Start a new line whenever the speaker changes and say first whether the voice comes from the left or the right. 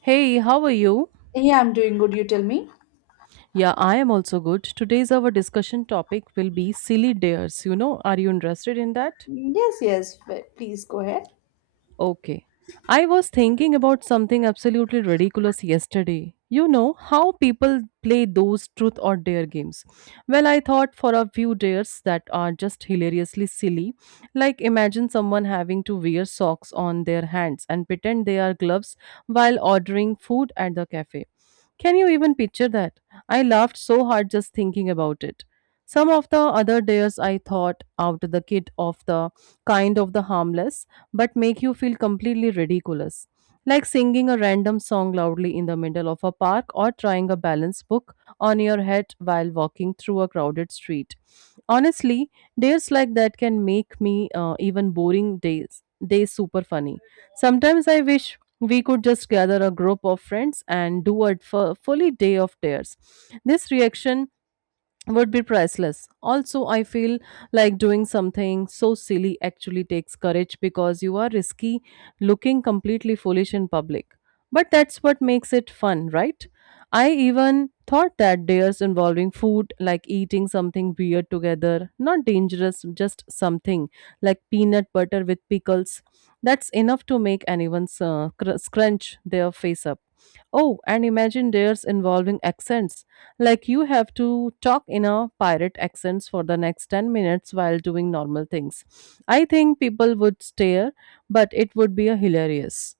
right: Hey, how are you?
left: Yeah, I'm doing good. You tell me.
right: Yeah, I am also good. Today's our discussion topic will be silly dares. You know, are you interested in that?
left: Yes, yes. Please go ahead.
right: Okay. I was thinking about something absolutely ridiculous yesterday. You know how people play those truth or dare games. Well, I thought for a few dares that are just hilariously silly. Like imagine someone having to wear socks on their hands and pretend they are gloves while ordering food at the cafe. Can you even picture that? I laughed so hard just thinking about it. Some of the other dares I thought out the kid of the kind of the harmless but make you feel completely ridiculous, like singing a random song loudly in the middle of a park or trying a balance book on your head while walking through a crowded street. Honestly, days like that can make me even boring days super funny. Sometimes I wish we could just gather a group of friends and do a fully day of dares. This reaction would be priceless. Also, I feel like doing something so silly actually takes courage because you are risky looking completely foolish in public. But that's what makes it fun, right? I even thought that dares involving food, like eating something weird together, not dangerous, just something like peanut butter with pickles, that's enough to make anyone scrunch their face up. Oh, and imagine dares involving accents like you have to talk in a pirate accents for the next 10 minutes while doing normal things. I think people would stare, but it would be a hilarious.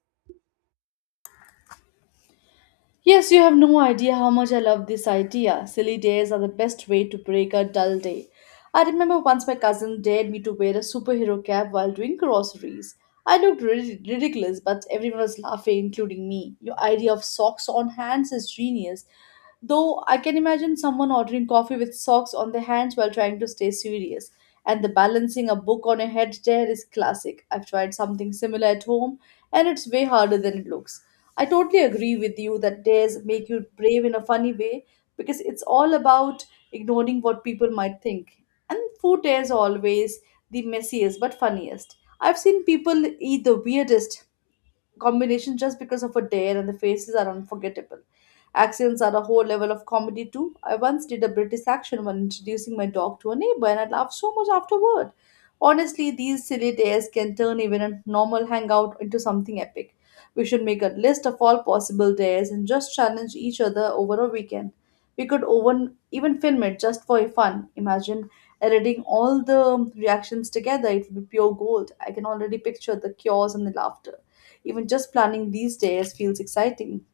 left: Yes, you have no idea how much I love this idea. Silly days are the best way to break a dull day. I remember once my cousin dared me to wear a superhero cap while doing groceries. I looked ridiculous, but everyone was laughing, including me. Your idea of socks on hands is genius. Though I can imagine someone ordering coffee with socks on their hands while trying to stay serious. And the balancing a book on a head chair is classic. I've tried something similar at home, and it's way harder than it looks. I totally agree with you that dares make you brave in a funny way because it's all about ignoring what people might think. And food is always the messiest but funniest. I've seen people eat the weirdest combination just because of a dare and the faces are unforgettable. Accents are a whole level of comedy too. I once did a British accent when introducing my dog to a neighbor and I laughed so much afterward. Honestly, these silly days can turn even a normal hangout into something epic. We should make a list of all possible days and just challenge each other over a weekend. We could even film it just for fun. Imagine editing all the reactions together. It would be pure gold. I can already picture the chaos and the laughter. Even just planning these days feels exciting.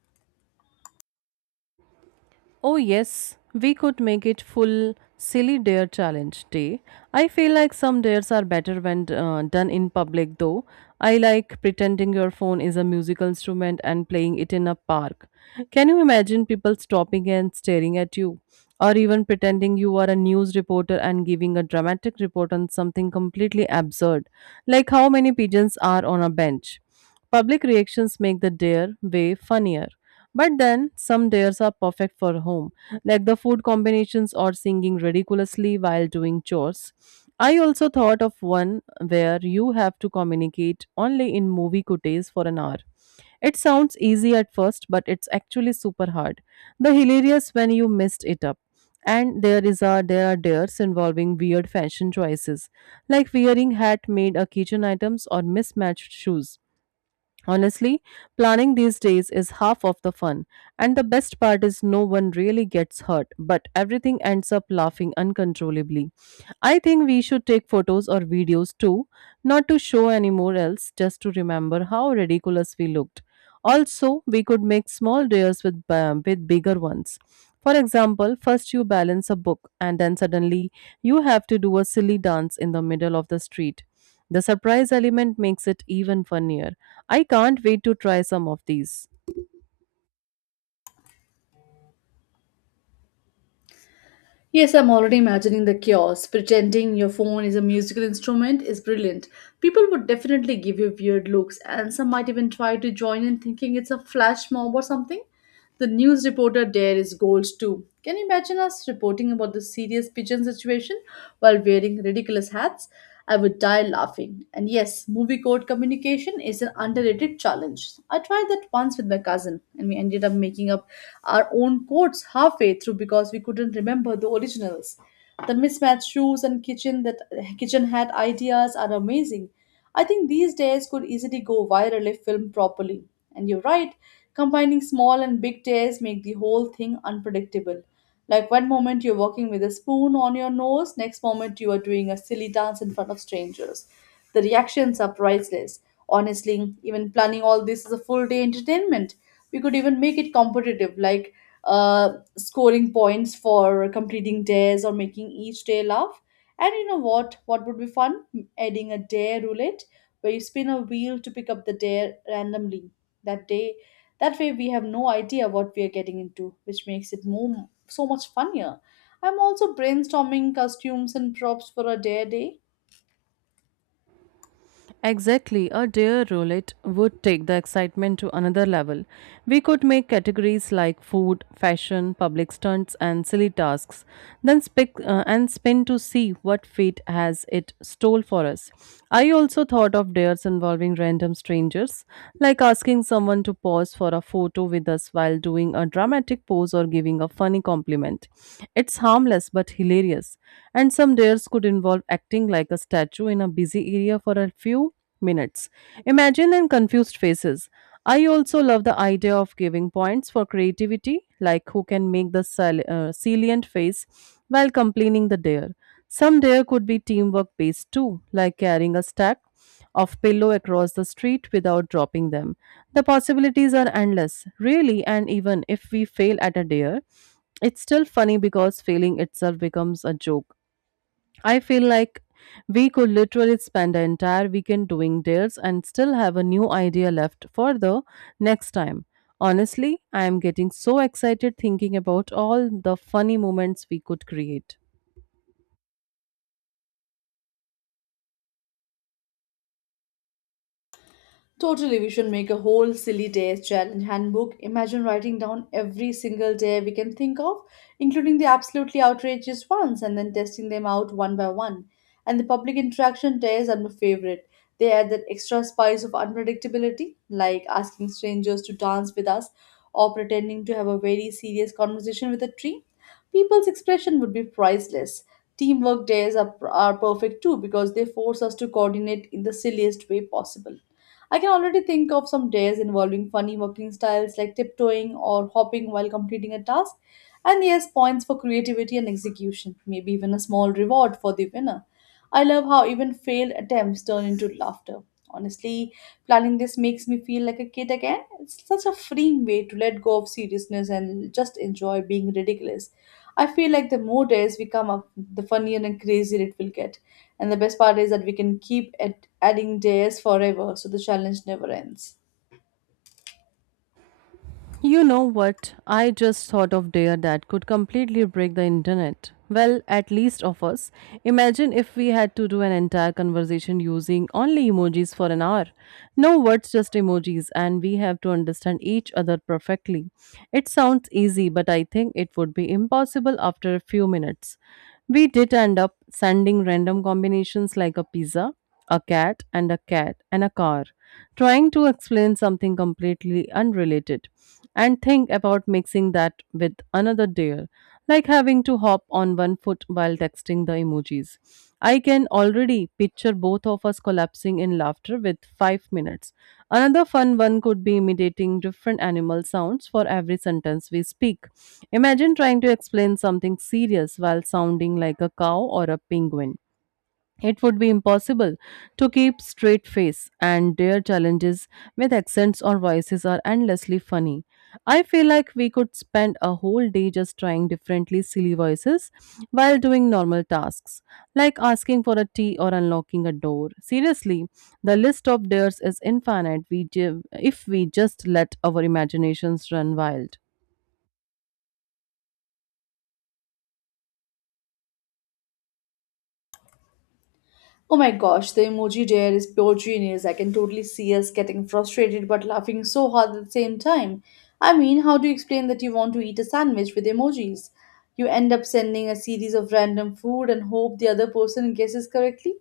right: Oh, yes, we could make it full silly dare challenge day. I feel like some dares are better when done in public, though. I like pretending your phone is a musical instrument and playing it in a park. Can you imagine people stopping and staring at you? Or even pretending you are a news reporter and giving a dramatic report on something completely absurd, like how many pigeons are on a bench. Public reactions make the dare way funnier. But then some days are perfect for home, like the food combinations or singing ridiculously while doing chores. I also thought of one where you have to communicate only in movie quotes for an hour. It sounds easy at first, but it's actually super hard. The hilarious when you messed it up. And there is a there are dares involving weird fashion choices, like wearing hat made a kitchen items or mismatched shoes. Honestly, planning these days is half of the fun, and the best part is no one really gets hurt, but everything ends up laughing uncontrollably. I think we should take photos or videos too, not to show anymore else, just to remember how ridiculous we looked. Also, we could make small dares with bigger ones. For example, first you balance a book, and then suddenly you have to do a silly dance in the middle of the street. The surprise element makes it even funnier. I can't wait to try some of these.
left: Yes, I'm already imagining the chaos. Pretending your phone is a musical instrument is brilliant. People would definitely give you weird looks, and some might even try to join in thinking it's a flash mob or something. The news reporter there is gold too. Can you imagine us reporting about the serious pigeon situation while wearing ridiculous hats? I would die laughing. And yes, movie code communication is an underrated challenge. I tried that once with my cousin, and we ended up making up our own quotes halfway through because we couldn't remember the originals. The mismatched shoes and kitchen hat ideas are amazing. I think these days could easily go viral if filmed properly. And you're right, combining small and big tears make the whole thing unpredictable. Like one moment you're walking with a spoon on your nose, next moment you are doing a silly dance in front of strangers. The reactions are priceless. Honestly, even planning all this is a full day entertainment. We could even make it competitive, like uh, scoring points for completing dares or making each day laugh. And you know what would be fun? Adding a dare roulette, where you spin a wheel to pick up the dare randomly that day. That way we have no idea what we are getting into, which makes it more, so much funnier. I'm also brainstorming costumes and props for a dare day.
right: Exactly, a dare roulette would take the excitement to another level. We could make categories like food, fashion, public stunts, and silly tasks, then spic- and spin to see what fate has it stole for us. I also thought of dares involving random strangers, like asking someone to pause for a photo with us while doing a dramatic pose or giving a funny compliment. It's harmless but hilarious, and some dares could involve acting like a statue in a busy area for a few minutes. Imagine and confused faces. I also love the idea of giving points for creativity, like who can make the salient face while completing the dare. Some dare could be teamwork based too, like carrying a stack of pillow across the street without dropping them. The possibilities are endless, really, and even if we fail at a dare, it's still funny because failing itself becomes a joke. I feel like we could literally spend the entire weekend doing dares and still have a new idea left for the next time. Honestly, I am getting so excited thinking about all the funny moments we could create.
left: Totally, we should make a whole silly days challenge handbook. Imagine writing down every single day we can think of, including the absolutely outrageous ones, and then testing them out one by one. And the public interaction days are my favorite. They add that extra spice of unpredictability, like asking strangers to dance with us or pretending to have a very serious conversation with a tree. People's expression would be priceless. Teamwork days are perfect too because they force us to coordinate in the silliest way possible. I can already think of some days involving funny working styles like tiptoeing or hopping while completing a task, and yes, points for creativity and execution, maybe even a small reward for the winner. I love how even failed attempts turn into laughter. Honestly, planning this makes me feel like a kid again. It's such a freeing way to let go of seriousness and just enjoy being ridiculous. I feel like the more days we come up, the funnier and crazier it will get. And the best part is that we can keep adding layers forever, so the challenge never ends.
right: You know what? I just thought of dare that could completely break the internet. Well, at least of us. Imagine if we had to do an entire conversation using only emojis for an hour. No words, just emojis, and we have to understand each other perfectly. It sounds easy, but I think it would be impossible after a few minutes. We did end up sending random combinations like a pizza a cat and a car, trying to explain something completely unrelated, and think about mixing that with another dare, like having to hop on one foot while texting the emojis. I can already picture both of us collapsing in laughter with five minutes. Another fun one could be imitating different animal sounds for every sentence we speak. Imagine trying to explain something serious while sounding like a cow or a penguin. It would be impossible to keep straight face and dare challenges with accents or voices are endlessly funny. I feel like we could spend a whole day just trying differently silly voices while doing normal tasks, like asking for a tea or unlocking a door. Seriously, the list of dares is infinite if we just let our imaginations run wild.
left: Oh my gosh, the emoji dare is pure genius. I can totally see us getting frustrated but laughing so hard at the same time. I mean, how do you explain that you want to eat a sandwich with emojis? You end up sending a series of random food and hope the other person guesses correctly.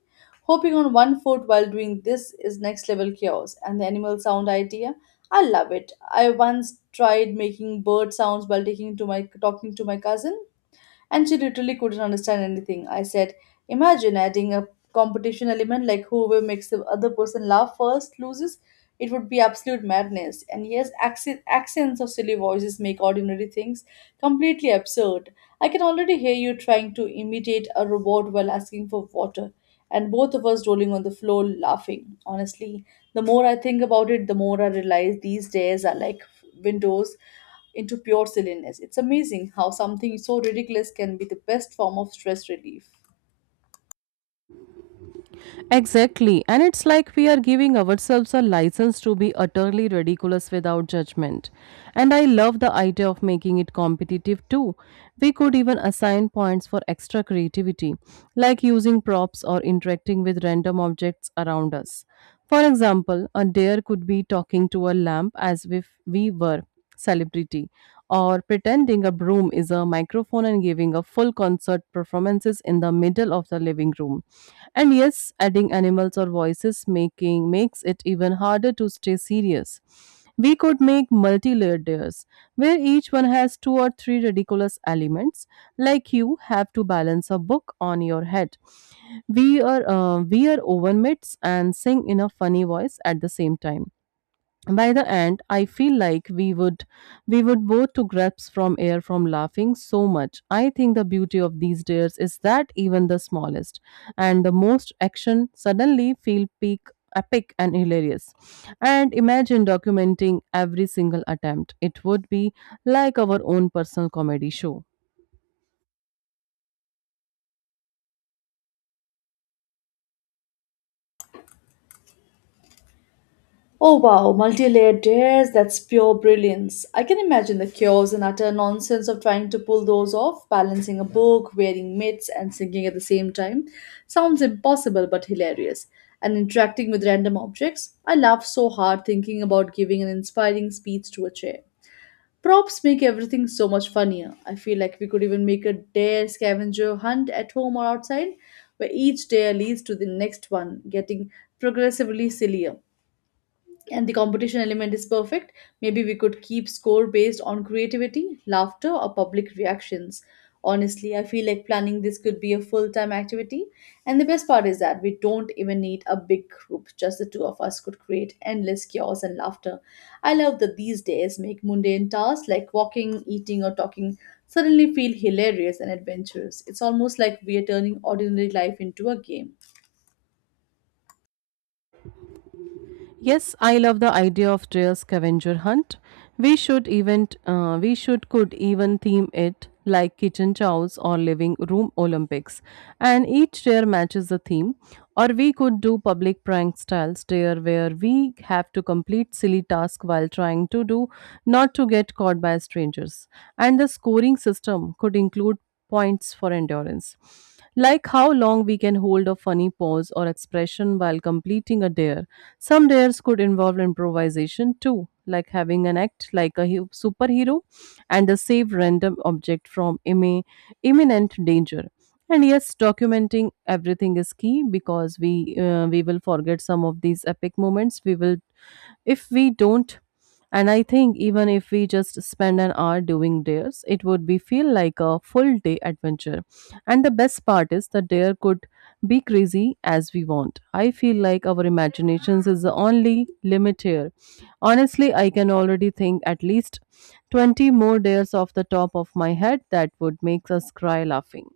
left: Hopping on one foot while doing this is next level chaos. And the animal sound idea, I love it. I once tried making bird sounds while taking to my talking to my cousin and she literally couldn't understand anything I said. Imagine adding a competition element like whoever makes the other person laugh first loses. It would be absolute madness. And yes, accents of silly voices make ordinary things completely absurd. I can already hear you trying to imitate a robot while asking for water and both of us rolling on the floor laughing. Honestly, the more I think about it, the more I realize these days are like windows into pure silliness. It's amazing how something so ridiculous can be the best form of stress relief.
right: Exactly. And it's like we are giving ourselves a license to be utterly ridiculous without judgment. And I love the idea of making it competitive too. We could even assign points for extra creativity, like using props or interacting with random objects around us. For example, a deer could be talking to a lamp as if we were celebrity or pretending a broom is a microphone and giving a full concert performances in the middle of the living room and yes, adding animals or voices making makes it even harder to stay serious. We could make multi-layered layers where each one has two or three ridiculous elements, like you have to balance a book on your head. We are oven mitts and sing in a funny voice at the same time by the end. I feel like we would both to grasp from air from laughing so much. I think the beauty of these days is that even the smallest and the most action suddenly feel peak epic and hilarious, and imagine documenting every single attempt. It would be like our own personal comedy show.
left: Oh wow, multi-layered dares, that's pure brilliance. I can imagine the chaos and utter nonsense of trying to pull those off, balancing a book, wearing mitts, and singing at the same time. Sounds impossible but hilarious. And interacting with random objects, I laugh so hard thinking about giving an inspiring speech to a chair. Props make everything so much funnier. I feel like we could even make a dare scavenger hunt at home or outside, where each dare leads to the next one, getting progressively sillier, and the competition element is perfect. Maybe we could keep score based on creativity, laughter, or public reactions. Honestly, I feel like planning this could be a full time activity. And the best part is that we don't even need a big group, just the two of us could create endless chaos and laughter. I love that these days make mundane tasks like walking, eating, or talking suddenly feel hilarious and adventurous. It's almost like we are turning ordinary life into a game.
right: Yes, I love the idea of trail scavenger hunt. We should even we should could even theme it like kitchen chows or living room Olympics, and each tier matches the theme. Or we could do public prank style tier where we have to complete silly task while trying to do not to get caught by strangers. And the scoring system could include points for endurance, like how long we can hold a funny pose or expression while completing a dare. Some dares could involve improvisation too, like having an act like a superhero and a save random object from imminent danger. And yes, documenting everything is key because we will forget some of these epic moments. We will if we don't, and I think even if we just spend an hour doing dares, it would be feel like a full day adventure. And the best part is the dare could be crazy as we want. I feel like our imaginations is the only limit here. Honestly, I can already think at least 20 more dares off the top of my head that would make us cry laughing.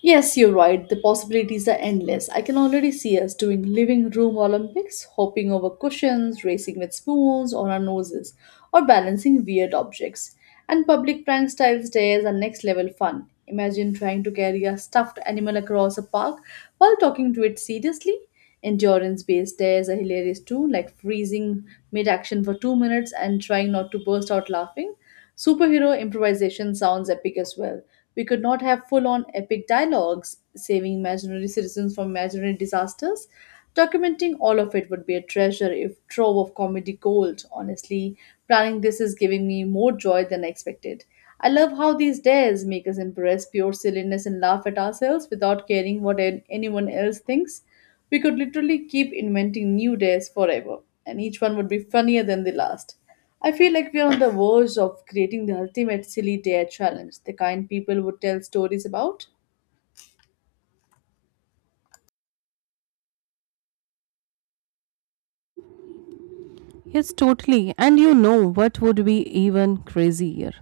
left: Yes, you're right. The possibilities are endless. I can already see us doing living room Olympics, hopping over cushions, racing with spoons on our noses, or balancing weird objects. And public prank style stairs are next level fun. Imagine trying to carry a stuffed animal across a park while talking to it seriously. Endurance based stairs are hilarious too, like freezing mid action for 2 minutes and trying not to burst out laughing. Superhero improvisation sounds epic as well. We could not have full on epic dialogues, saving imaginary citizens from imaginary disasters. Documenting all of it would be a treasure if trove of comedy gold. Honestly, planning this is giving me more joy than I expected. I love how these dares make us embrace pure silliness and laugh at ourselves without caring what anyone else thinks. We could literally keep inventing new days forever, and each one would be funnier than the last. I feel like we're on the verge of creating the ultimate silly dare challenge, the kind people would tell stories about.
right: Yes, totally. And you know what would be even crazier?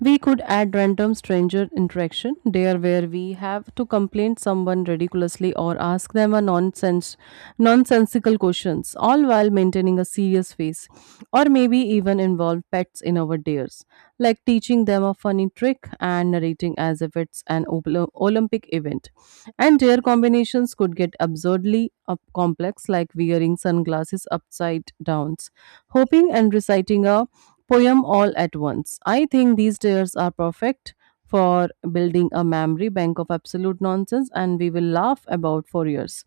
right: We could add random stranger interaction there where we have to complain someone ridiculously or ask them a nonsense nonsensical questions, all while maintaining a serious face. Or maybe even involve pets in our dares, like teaching them a funny trick and narrating as if it's an Olympic event. And rare combinations could get absurdly up complex, like wearing sunglasses upside downs, hoping and reciting a poem all at once. I think these tiers are perfect for building a memory bank of absolute nonsense and we will laugh about for years,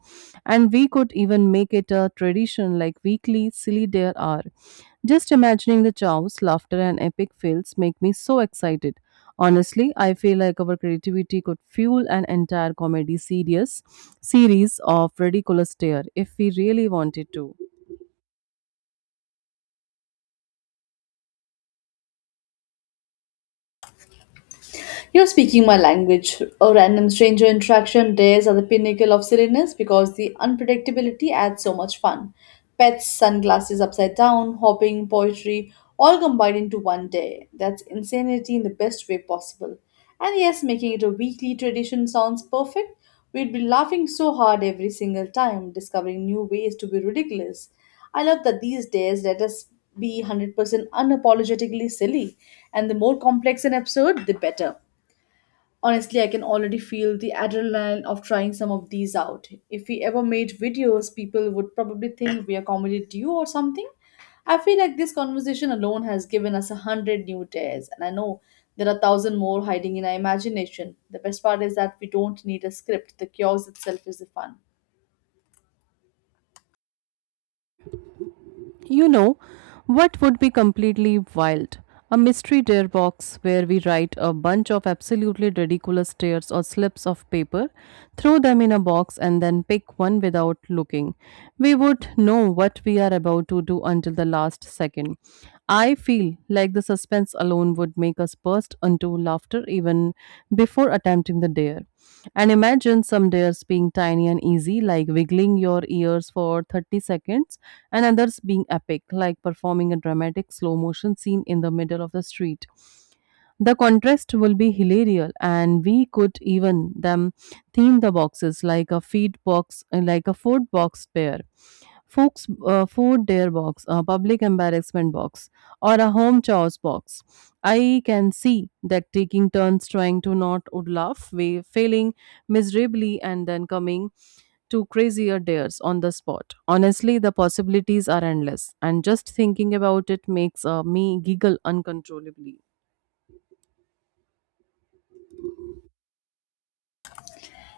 right: and we could even make it a tradition like weekly silly dare hour. Just imagining the chows laughter and epic fails make me so excited. Honestly, I feel like our creativity could fuel an entire comedy series series of ridiculous tear if we really wanted to.
left: You're speaking my language. A random stranger interaction days are the pinnacle of silliness because the unpredictability adds so much fun. Pets, sunglasses upside down, hopping, poetry, all combined into one day. That's insanity in the best way possible. And yes, making it a weekly tradition sounds perfect. We'd be laughing so hard every single time, discovering new ways to be ridiculous. I love that these days let us be 100% unapologetically silly, and the more complex an episode, the better. Honestly, I can already feel the adrenaline of trying some of these out. If we ever made videos, people would probably think we are comedy duo or something. I feel like this conversation alone has given us 100 new days, and I know there are 1,000 more hiding in our imagination. The best part is that we don't need a script, the chaos itself is the fun.
right: You know, what would be completely wild? A mystery dare box where we write a bunch of absolutely ridiculous dares or slips of paper, throw them in a box, and then pick one without looking. We would know what we are about to do until the last second. I feel like the suspense alone would make us burst into laughter even before attempting the dare. And imagine some dares being tiny and easy, like wiggling your ears for 30 seconds and others being epic, like performing a dramatic slow motion scene in the middle of the street. The contrast will be hilarious, and we could even theme the boxes like a food box pair. Food dare box, a public embarrassment box, or a home chores box. I can see that taking turns trying to not would laugh, we failing miserably, and then coming to crazier dares on the spot. Honestly, the possibilities are endless, and just thinking about it makes me giggle uncontrollably.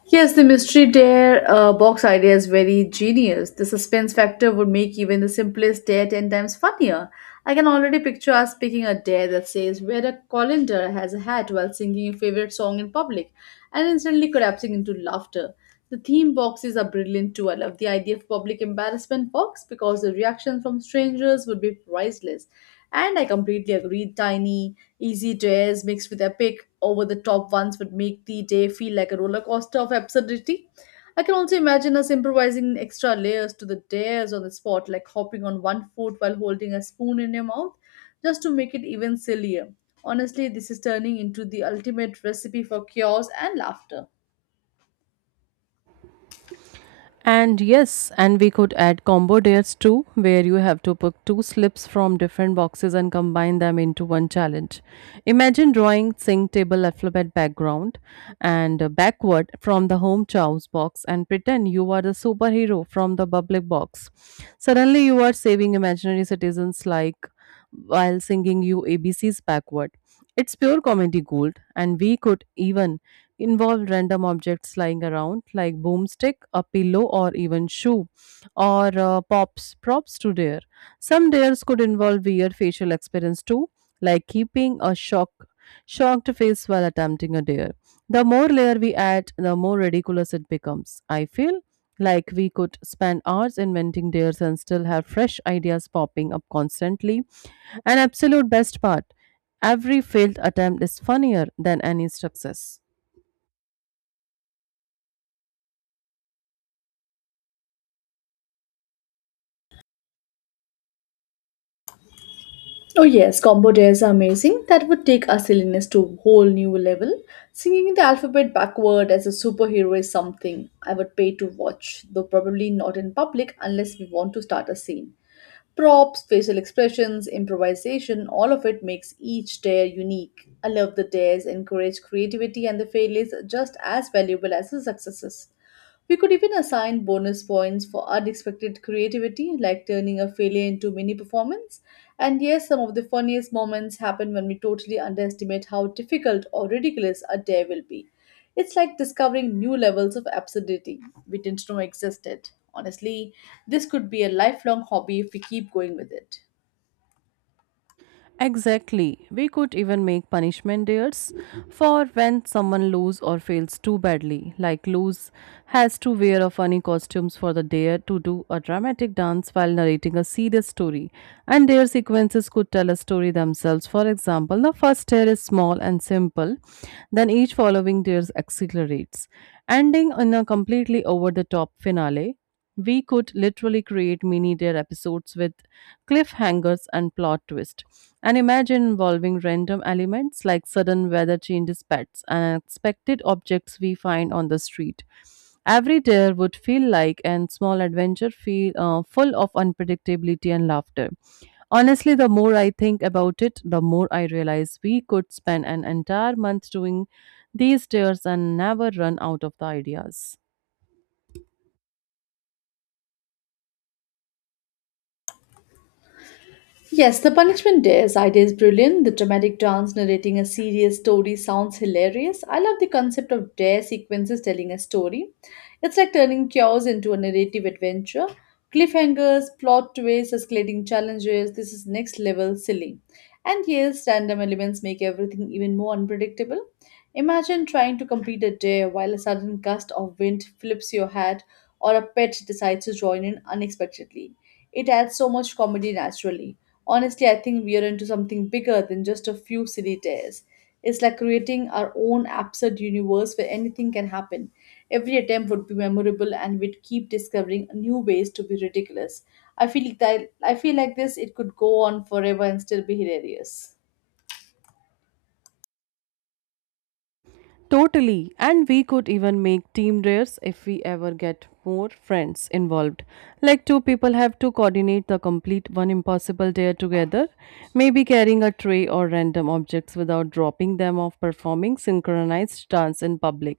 left: Yes, the mystery dare box idea is very genius. The suspense factor would make even the simplest dare 10 times funnier. I can already picture us picking a dare that says, "Wear a colander has a hat while singing your favorite song in public," and instantly collapsing into laughter. The theme boxes are brilliant too. I love the idea of public embarrassment box because the reaction from strangers would be priceless. And I completely agree, tiny. Easy dares mixed with epic, over the top ones would make the day feel like a roller coaster of absurdity. I can also imagine us improvising extra layers to the dares on the spot, like hopping on one foot while holding a spoon in your mouth, just to make it even sillier. Honestly, this is turning into the ultimate recipe for chaos and laughter.
right: And yes, and we could add combo dares too, where you have to pick two slips from different boxes and combine them into one challenge. Imagine drawing sync table alphabet background and backward from the home chow's box and pretend you are the superhero from the public box. Suddenly, you are saving imaginary citizens like while singing you ABCs backward. It's pure comedy gold, and we could even involve random objects lying around like boomstick a pillow or even shoe or pops props to dare. Some dares could involve weird facial experience too, like keeping a shocked face while attempting a dare. The more layer we add, the more ridiculous it becomes. I feel like we could spend hours inventing dares and still have fresh ideas popping up constantly. An absolute best part, every failed attempt is funnier than any success.
left: Oh yes, combo dares are amazing. That would take our silliness to a whole new level. Singing the alphabet backward as a superhero is something I would pay to watch, though probably not in public unless we want to start a scene. Props, facial expressions, improvisation, all of it makes each dare unique. I love the dares encourage creativity and the failures are just as valuable as the successes. We could even assign bonus points for unexpected creativity, like turning a failure into mini performance. And yes, some of the funniest moments happen when we totally underestimate how difficult or ridiculous a day will be. It's like discovering new levels of absurdity we didn't know existed. Honestly, this could be a lifelong hobby if we keep going with it.
right: Exactly. We could even make punishment dates for when someone lose or fails too badly. Like lose has to wear a funny costumes for the dare to do a dramatic dance while narrating a serious story. And dare sequences could tell a story themselves. For example, the first dare is small and simple, then each following dare accelerates, ending in a completely over the top finale. We could literally create mini dare episodes with cliffhangers and plot twists. And imagine involving random elements like sudden weather changes, pets, and unexpected objects we find on the street. Every dare would feel like an small adventure full of unpredictability and laughter. Honestly, the more I think about it, the more I realize we could spend an entire month doing these dares and never run out of the ideas.
left: Yes, the punishment dares idea is brilliant. The dramatic dance narrating a serious story sounds hilarious. I love the concept of dare sequences telling a story. It's like turning chaos into a narrative adventure. Cliffhangers, plot twists, escalating challenges. This is next level silly. And yes, random elements make everything even more unpredictable. Imagine trying to complete a dare while a sudden gust of wind flips your hat or a pet decides to join in unexpectedly. It adds so much comedy naturally. Honestly, I think we are into something bigger than just a few silly tears. It's like creating our own absurd universe where anything can happen. Every attempt would be memorable and we'd keep discovering new ways to be ridiculous. I feel that I feel like this it could go on forever and still be hilarious.
right: Totally, and we could even make team drills if we ever get more friends involved. Like two people have to coordinate the complete one impossible dare together, maybe carrying a tray or random objects without dropping them off performing synchronized dance in public.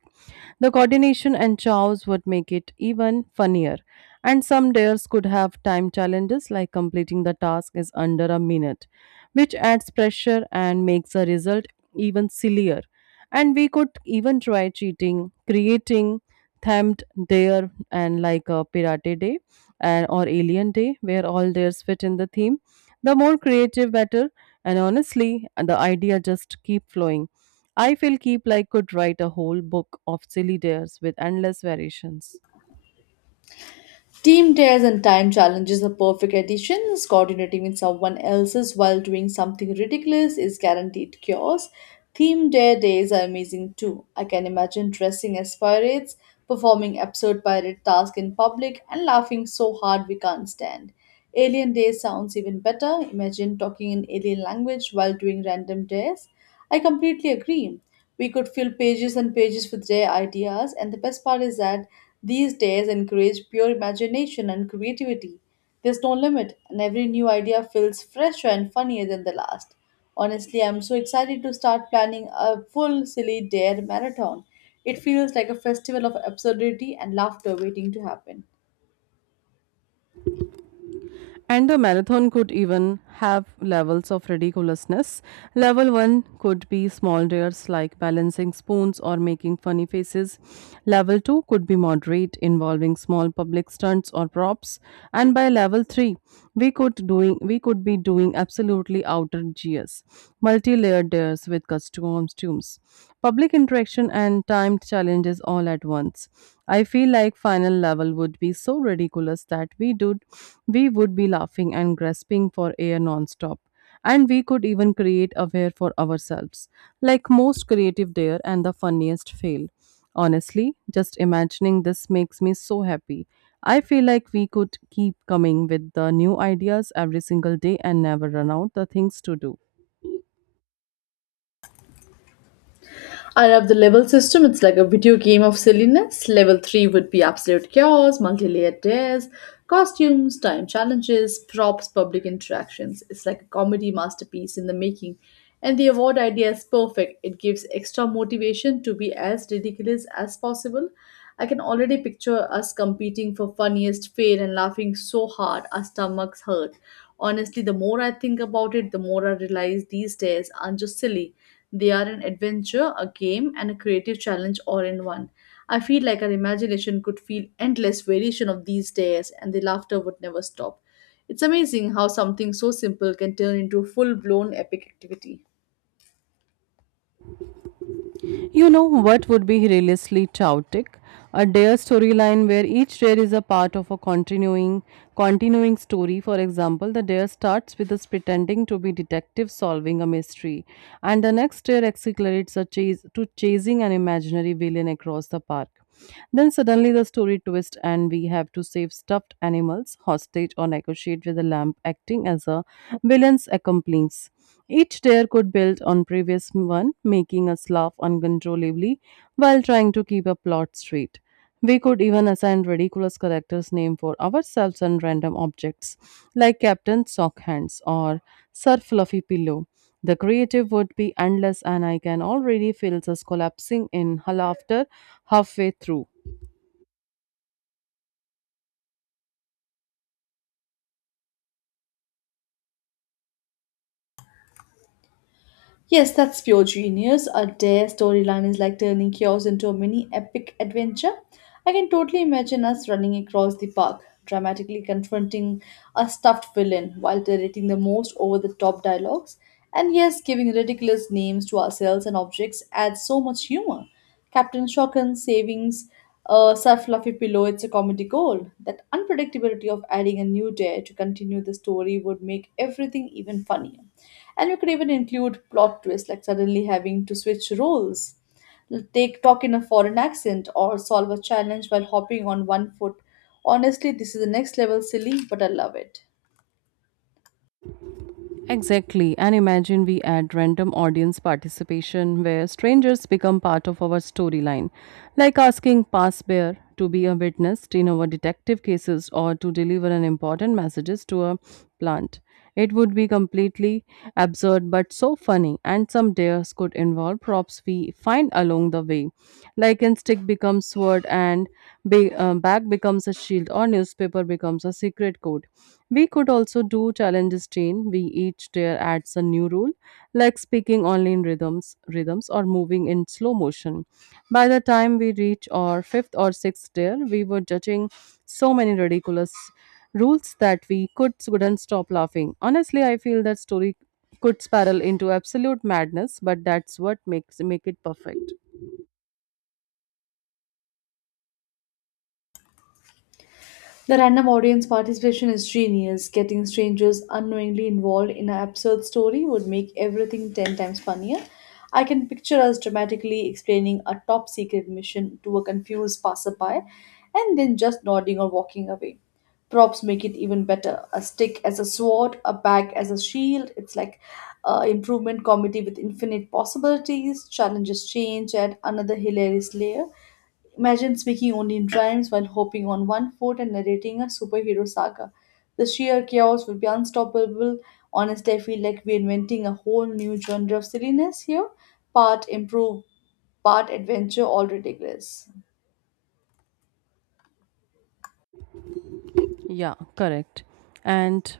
right: The coordination and chows would make it even funnier. And some dares could have time challenges like completing the task is under a minute, which adds pressure and makes the result even sillier. And we could even try cheating, creating themed dare and like a pirate day and or alien day where all dares fit in the theme. The more creative better, and honestly the idea just keep flowing. I feel Keep Like could write a whole book of silly dares with endless variations.
left: Team tears and time challenges are perfect additions. Coordinating with someone else's while doing something ridiculous is guaranteed chaos. Theme dare days are amazing too. I can imagine dressing as pirates, performing absurd pirate tasks in public, and laughing so hard we can't stand. Alien days sounds even better. Imagine talking in alien language while doing random dares. I completely agree. We could fill pages and pages with their ideas, and the best part is that these days encourage pure imagination and creativity. There's no limit, and every new idea feels fresher and funnier than the last. Honestly, I'm so excited to start planning a full silly dare marathon. It feels like a festival of absurdity and laughter waiting to happen.
right: And the marathon could even have levels of ridiculousness. Level 1 could be small dares like balancing spoons or making funny faces. Level 2 could be moderate involving small public stunts or props. And by level 3, we could be doing absolutely outrageous multi-layered layers with costumes, public interaction, and timed challenges all at once. I feel like final level would be so ridiculous that we would be laughing and grasping for air non-stop. And we could even create a wear for ourselves, like most creative dare and the funniest fail. Honestly, just imagining this makes me so happy. I feel like we could keep coming with the new ideas every single day and never run out the things to do.
left: I love the level system. It's like a video game of silliness. Level 3 would be absolute chaos, multi layered dares, costumes, time challenges, props, public interactions. It's like a comedy masterpiece in the making. And the award idea is perfect. It gives extra motivation to be as ridiculous as possible. I can already picture us competing for funniest fail and laughing so hard our stomachs hurt. Honestly, the more I think about it, the more I realize these days aren't just silly. They are an adventure, a game, and a creative challenge all in one. I feel like our imagination could feel endless variation of these days and the laughter would never stop. It's amazing how something so simple can turn into a full blown epic activity.
right: You know what would be realistically chaotic? A dare storyline where each dare is a part of a continuing story. For example, the dare starts with us pretending to be detectives solving a mystery, and the next dare accelerates a chase to chasing an imaginary villain across the park. Then suddenly the story twists and we have to save stuffed animals, hostage, or negotiate with a lamp acting as a villain's accomplice. Each tier could build on previous one, making us laugh uncontrollably while trying to keep a plot straight. We could even assign ridiculous characters' name for ourselves and random objects, like Captain Sock Hands or Sir Fluffy Pillow. The creative would be endless, and I can already feel us collapsing in laughter halfway through.
left: Yes, that's pure genius. A dare storyline is like turning chaos into a mini epic adventure. I can totally imagine us running across the park, dramatically confronting a stuffed villain while narrating the most over the top dialogues. And yes, giving ridiculous names to ourselves and objects adds so much humor. Captain Shocken, Savings, Sir Fluffy Pillow, it's a comedy gold. That unpredictability of adding a new dare to continue the story would make everything even funnier, and we could even include plot twists like suddenly having to switch roles, take talk in a foreign accent, or solve a challenge while hopping on one foot. Honestly, this is the next level silly, but I love it.
right: Exactly. And imagine we add random audience participation where strangers become part of our storyline, like asking pass bear to be a witness in our detective cases or to deliver an important messages to a plant. It would be completely absurd, but so funny, and some dares could involve props we find along the way. Like in stick becomes sword and bag becomes a shield or newspaper becomes a secret code. We could also do challenges chain. We each tier adds a new rule, like speaking only in rhythms or moving in slow motion. By the time we reach our fifth or sixth tier, we were judging so many ridiculous rules that we could couldn't stop laughing. Honestly, I feel that story could spiral into absolute madness, but that's what makes make it perfect.
left: The random audience participation is genius. Getting strangers unknowingly involved in an absurd story would make everything 10 times funnier. I can picture us dramatically explaining a top secret mission to a confused passerby and then just nodding or walking away. Props make it even better. A stick as a sword, a bag as a shield. It's like improvement comedy with infinite possibilities. Challenges change, add another hilarious layer. Imagine speaking only in rhymes while hopping on one foot and narrating a superhero saga. The sheer chaos would be unstoppable. Honestly, I feel like we're inventing a whole new genre of silliness here. Part improve, part adventure, all ridiculous.
right: Yeah, correct. And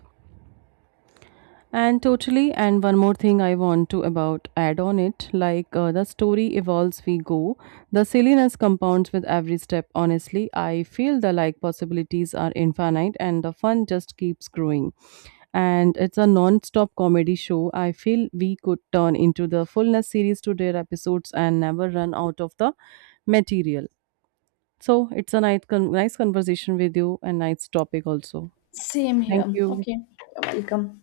right: And totally, and one more thing I want to about add on it, like the story evolves, we go. The silliness compounds with every step. Honestly, I feel the like possibilities are infinite, and the fun just keeps growing. And it's a non-stop comedy show. I feel we could turn into the fullness series to their episodes and never run out of the material. So it's a nice conversation with you and nice topic also.
left: Same here.
right: Thank you.
left: Okay. You're welcome.